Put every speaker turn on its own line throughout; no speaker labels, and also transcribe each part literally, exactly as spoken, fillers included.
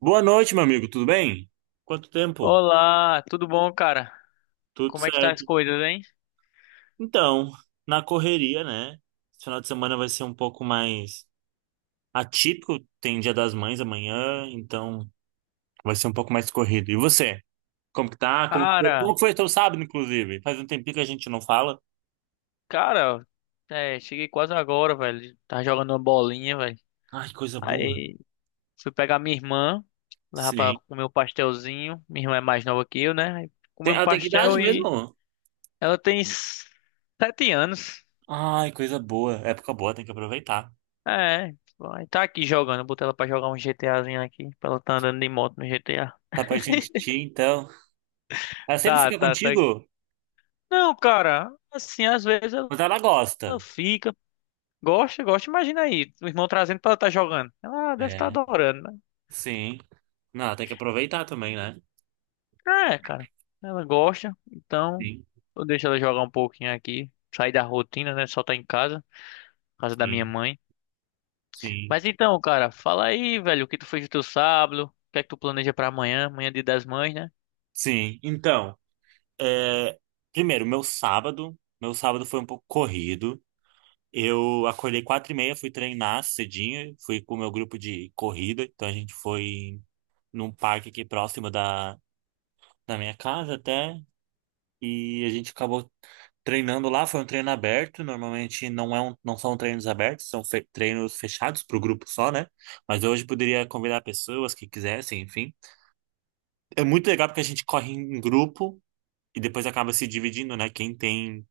Boa noite, meu amigo, tudo bem? Quanto tempo?
Olá, tudo bom, cara?
Tudo
Como é que tá as
certo.
coisas, hein?
Então, na correria, né? Esse final de semana vai ser um pouco mais atípico, tem Dia das Mães amanhã, então vai ser um pouco mais corrido. E você? Como que tá? Como que foi, como
Cara,
que foi teu sábado, inclusive? Faz um tempinho que a gente não fala.
cara, é, cheguei quase agora, velho. Tava jogando uma bolinha, velho.
Ai, coisa boa.
Aí fui pegar minha irmã, levar
Sim.
pra comer um pastelzinho. Minha irmã é mais nova que eu, né? Aí
Tem,
comi um
ela tem que idade
pastel e
mesmo?
ela tem s- sete anos.
Ai, coisa boa. Época boa, tem que aproveitar.
É, aí tá aqui jogando. Botei ela pra jogar um GTAzinho aqui, pra ela tá andando de moto no G T A.
Tá pertinho de ti, então. Ela sempre
Tá,
fica
tá, tá.
contigo,
Não, cara, assim, às vezes ela
mas ela
ela
gosta.
fica. Gosta, gosta. Imagina aí, o irmão trazendo pra ela estar jogando. Ela "Ah, deve estar
É.
adorando, né?"
Sim. Não, tem que aproveitar também, né?
É, cara. Ela gosta, então
Sim,
eu deixo ela jogar um pouquinho aqui. Sair da rotina, né? Só tá em casa, casa da minha
sim,
mãe.
sim.
Mas então, cara, fala aí, velho, o que tu fez no teu sábado? O que é que tu planeja pra amanhã? Amanhã é dia das mães, né?
Sim. Então, é, primeiro, meu sábado. Meu sábado foi um pouco corrido. Eu acordei quatro e meia, fui treinar cedinho, fui com o meu grupo de corrida. Então a gente foi num parque aqui próximo da, da minha casa até. E a gente acabou treinando lá. Foi um treino aberto, normalmente não é um, não são treinos abertos, são fe- treinos fechados para o grupo só, né? Mas hoje poderia convidar pessoas que quisessem, enfim. É muito legal porque a gente corre em grupo e depois acaba se dividindo, né? Quem tem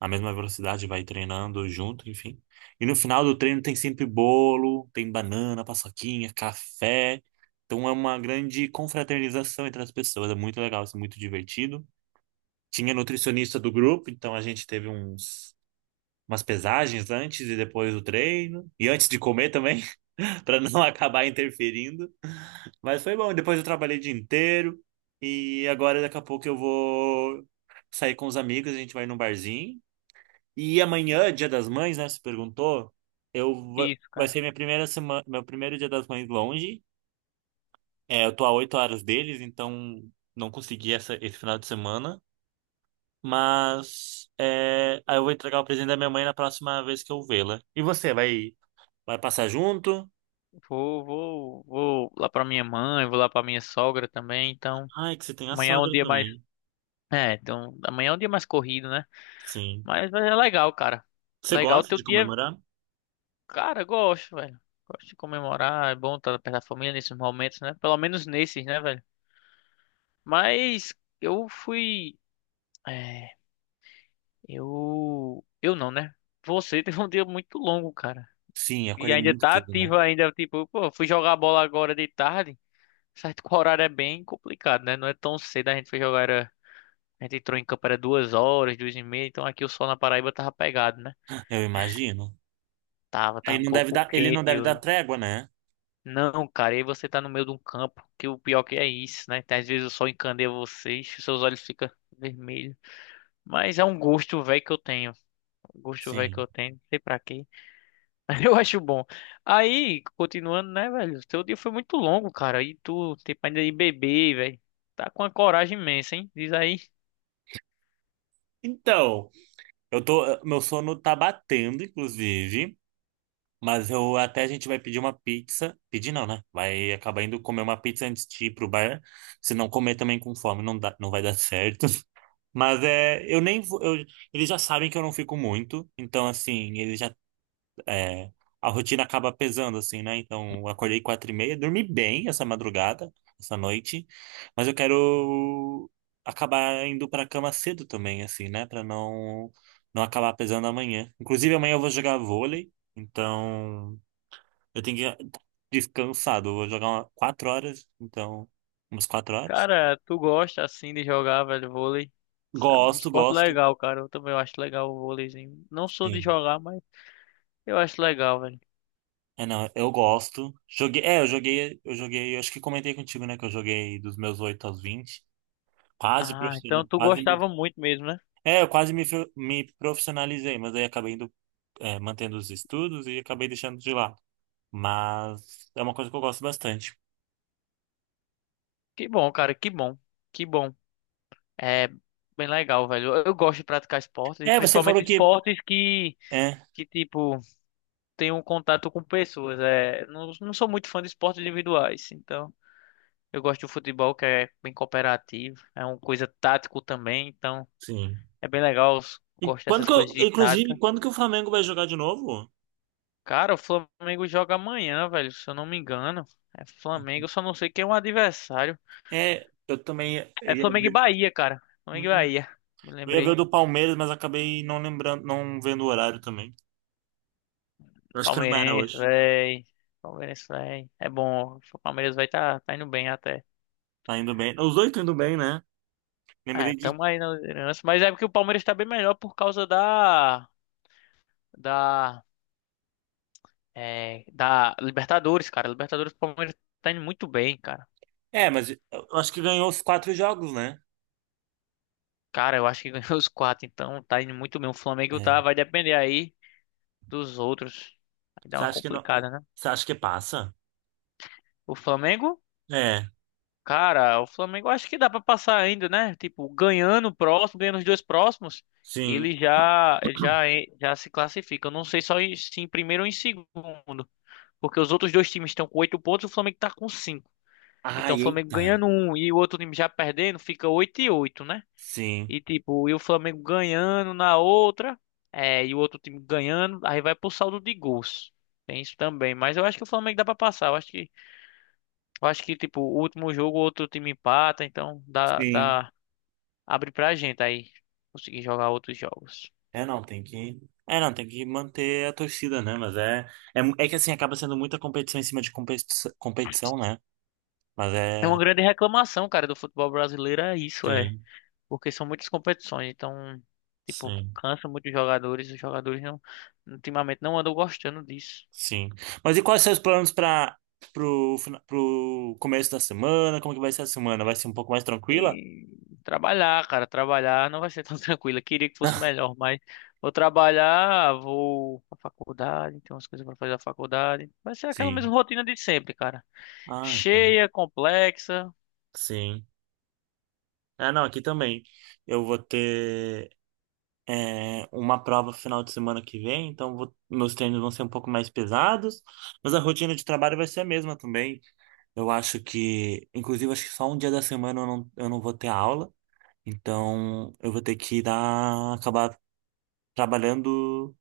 a mesma velocidade vai treinando junto, enfim. E no final do treino tem sempre bolo, tem banana, paçoquinha, café. Então é uma grande confraternização entre as pessoas. É muito legal, isso é muito divertido. Tinha nutricionista do grupo, então a gente teve uns, umas pesagens antes e depois do treino. E antes de comer também, para não acabar interferindo. Mas foi bom. Depois eu trabalhei o dia inteiro. E agora, daqui a pouco, eu vou sair com os amigos, a gente vai num barzinho. E amanhã, Dia das Mães, né? Você perguntou. Eu va-
Isso,
vai
cara.
ser minha primeira semana, meu primeiro Dia das Mães longe. É, eu tô a oito horas deles, então não consegui essa, esse final de semana. Mas é, aí eu vou entregar o presente da minha mãe na próxima vez que eu vê-la. E você, vai, vai passar junto?
Vou, vou, vou lá pra minha mãe, vou lá pra minha sogra também, então.
Ai, que você tem a
Amanhã é um
sogra
dia mais.
também.
É, então, amanhã é um dia mais corrido, né?
Sim.
Mas, mas é legal, cara.
Você
Legal,
gosta
teu
de
dia.
comemorar?
Cara, eu gosto, velho. Gosto de comemorar. É bom estar perto da família nesses momentos, né? Pelo menos nesses, né, velho? Mas eu fui. É, eu. Eu não, né? Você teve um dia muito longo, cara.
Sim,
E
acolher
ainda
muito
tá
cedo, né?
ativo ainda. Tipo, pô, fui jogar bola agora de tarde. Certo que o horário é bem complicado, né? Não é tão cedo. A gente foi jogar. Era... A gente entrou em campo era duas horas, duas e meia. Então aqui o sol na Paraíba tava pegado, né?
Eu imagino.
Tava, tava
Ele
um
não deve
pouco
dar, ele não
quente.
deve dar trégua, né?
Não, cara, e aí você tá no meio de um campo, que o pior que é isso, né? Às vezes o sol encandeia vocês, seus olhos ficam vermelhos. Mas é um gosto velho que eu tenho. Um gosto velho que
Sim.
eu tenho, não sei pra quê. Mas eu acho bom. Aí, continuando, né, velho? Seu dia foi muito longo, cara. E tu, tempo ainda de beber, velho. Tá com uma coragem imensa, hein? Diz aí.
Então, eu tô, meu sono tá batendo, inclusive, mas eu até a gente vai pedir uma pizza. Pedir não, né? Vai acabar indo comer uma pizza antes de ir pro bar. Se não comer também com fome, não dá, não vai dar certo. Mas é, eu nem vou, eu- eles já sabem que eu não fico muito, então assim, eles já, é, a rotina acaba pesando assim, né? Então, eu acordei quatro e meia, dormi bem essa madrugada, essa noite, mas eu quero acabar indo para cama cedo também, assim, né? Para não não acabar pesando amanhã. Inclusive amanhã eu vou jogar vôlei, então eu tenho que ir descansado, eu vou jogar uma, quatro horas, então umas quatro horas.
Cara, tu gosta assim de jogar, velho, vôlei? Isso. É um
Gosto,
esporte
gosto.
legal, cara. Eu também acho legal o vôleizinho. Não sou de
Sim.
jogar, mas eu acho legal, velho.
É, não, eu gosto. Joguei, é, eu joguei, eu joguei, eu acho que comentei contigo, né, que eu joguei dos meus oito aos vinte. Quase
Ah,
profissional,
então tu
quase
gostava
me,
muito mesmo, né?
é, Eu quase me, fro- me profissionalizei, mas aí acabei indo, é, mantendo os estudos e acabei deixando de lado. Mas é uma coisa que eu gosto bastante.
Que bom, cara, que bom. Que bom. É bem legal, velho. Eu eu gosto de praticar esportes, e
É, você
principalmente
falou que,
esportes que,
é,
que tipo, tem um contato com pessoas. É, não, não sou muito fã de esportes individuais, então eu gosto do futebol que é bem cooperativo, é uma coisa tático também, então
Sim.
é bem legal. Eu
E
gosto
quando
dessas
que eu,
coisas de tática.
inclusive, quando que o Flamengo vai jogar de novo?
Cara, o Flamengo joga amanhã, velho, se eu não me engano. É Flamengo, eu só não sei quem é o adversário.
É, eu também ia, eu
É
ia
Flamengo e
ver,
Bahia, cara. Flamengo e
hum,
Bahia. Me
eu ia ver o
lembrei.
do Palmeiras, mas acabei não lembrando, não vendo o horário também. Eu acho que não era
Palmeirense,
hoje.
véi. Palmeirense, véi. É bom. O Palmeiras vai tá, tá indo bem até.
Tá indo bem. Os dois estão indo bem, né?
É,
Lembrei de.
tamo aí na liderança. Mas é porque o Palmeiras tá bem melhor por causa da. Da. É, da Libertadores, cara. Libertadores, o Palmeiras tá indo muito bem, cara.
É, mas eu eu acho que ganhou os quatro jogos, né?
Cara, eu acho que ganhou os quatro, então tá indo muito bem. O Flamengo
É.
tá, vai depender aí dos outros. Vai dar
Você
uma
acha que não.
complicada, né?
Você acha que passa?
O Flamengo.
É,
Cara, o Flamengo acho que dá pra passar ainda, né? Tipo, ganhando o próximo, ganhando os dois próximos,
sim.
ele já ele já en- já se classifica. Eu não sei só em- se em primeiro ou em segundo, porque os outros dois times estão com oito pontos, o Flamengo tá com cinco. Então, o
Ai,
Flamengo
eita.
ganhando um e o outro time já perdendo, fica oito e oito, né?
Sim,
E tipo, e o Flamengo ganhando na outra, é, e o outro time ganhando, aí vai pro saldo de gols. Tem isso também, mas eu acho que o Flamengo dá pra passar. Eu acho que eu acho que, tipo, o último jogo, outro time empata, então dá,
sim.
dá, abre pra gente aí conseguir jogar outros jogos.
É, não, tem que. É, não, tem que manter a torcida, né? Mas é. É, mu- é que assim, acaba sendo muita competição em cima de competição, competição, né? Mas
É uma
é.
grande reclamação, cara, do futebol brasileiro, é isso, é.
Sim,
Porque são muitas competições, então, tipo,
sim,
cansa muito os jogadores, os jogadores não, ultimamente não andam gostando disso.
sim. Mas e quais são os planos para pro, fina- pro começo da semana? Como que vai ser a semana? Vai ser um pouco mais tranquila?
E trabalhar, cara, trabalhar não vai ser tão tranquilo. Eu queria que fosse melhor, mas vou trabalhar, vou pra faculdade, tem umas coisas pra fazer na faculdade. Vai ser aquela mesma
Sim.
rotina de sempre, cara,
Ah, então.
cheia, complexa.
Sim. É, não, aqui também. Eu vou ter é, uma prova final de semana que vem, então vou- meus treinos vão ser um pouco mais pesados, mas a rotina de trabalho vai ser a mesma também. Eu acho que, inclusive, acho que só um dia da semana eu não, eu não vou ter aula, então eu vou ter que dar, acabar trabalhando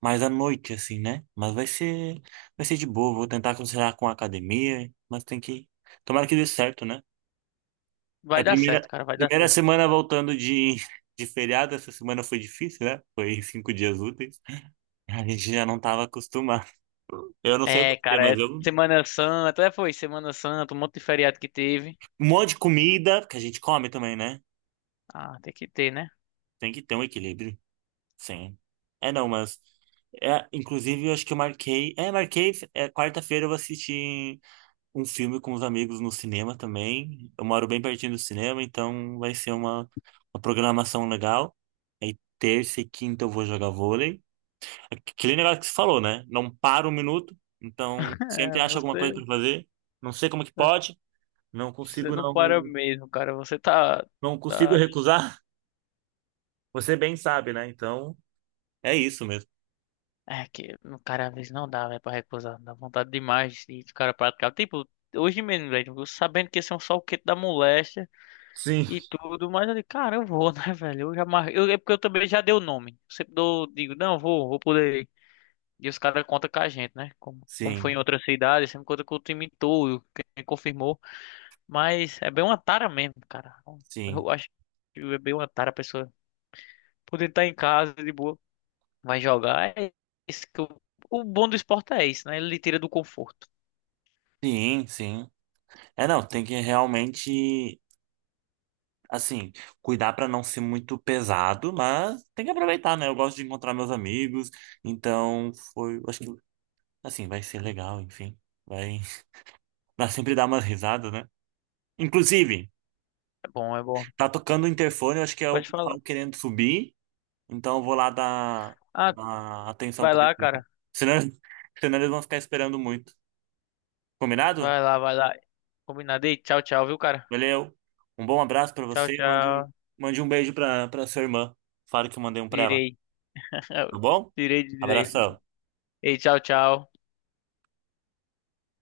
mais à noite, assim, né? Mas vai ser, vai ser de boa, vou tentar conciliar com a academia, mas tem que. Tomara que dê certo, né? É a
Vai dar certo,
primeira,
cara, vai dar
primeira
certo.
semana voltando de, de feriado, essa semana foi difícil, né? Foi cinco dias úteis. A gente já não estava acostumado. Eu não sei
É,
você,
cara,
mas
é
eu.
Semana Santa, é, foi Semana Santa, um monte de feriado que teve.
Um monte de comida, que a gente come também, né?
Ah, tem que ter, né?
Tem que ter um equilíbrio. Sim. É, não, mas. É, inclusive, eu acho que eu marquei. É, marquei. É, quarta-feira eu vou assistir um filme com os amigos no cinema também. Eu moro bem pertinho do cinema, então vai ser uma, uma programação legal. Aí, terça e quinta eu vou jogar vôlei. Aquele negócio que você falou, né? Não para um minuto, então sempre
É,
acha alguma coisa
você,
para fazer. Não sei como que pode, não
você
consigo
não
não,
para mesmo, cara. Você tá,
não consigo
tá...
recusar. Você bem sabe, né? Então é isso mesmo.
É que, no cara, às vezes não dá, velho, pra recusar. Dá vontade demais de de cara praticar. Tipo, hoje mesmo, velho, eu sabendo que ia ser um sol quente da moléstia
Sim,
e tudo, mas eu digo, cara, eu vou, né, velho? Eu já mar... eu, é porque eu também já dei o nome. Eu sempre dou, digo, não, vou, vou poder. E os caras contam com a gente, né? Como, como foi
sim,
em outra cidade, sempre conta com o time todo, quem confirmou. Mas é bem uma tara mesmo, cara.
sim,
Eu acho que é bem uma tara a pessoa poder estar em casa de boa, vai jogar. É isso que o, o bom do esporte é isso, né? Ele lhe tira do conforto.
sim, sim. É, não, tem que realmente, assim, cuidar para não ser muito pesado, mas tem que aproveitar, né? Eu gosto de encontrar meus amigos, então foi, acho que, assim, vai ser legal, enfim. Vai, vai sempre dar umas risadas, né? Inclusive.
É bom, é bom.
Tá tocando o interfone, eu acho que é
Pode
o
falar.
pessoal querendo subir, então eu vou lá dar,
Ah,
dar atenção
vai
para
lá,
eles.
cara.
Senão, senão eles vão ficar esperando muito. Combinado?
Vai lá, vai lá. Combinado. Ei, tchau, tchau, viu, cara?
Valeu. Um bom abraço para
Tchau,
você. Mande um,
tchau.
mande um beijo para para sua irmã. Fala que eu mandei um para ela,
Irei.
tá bom?
Irei dizer.
Abração.
Ei, tchau, tchau.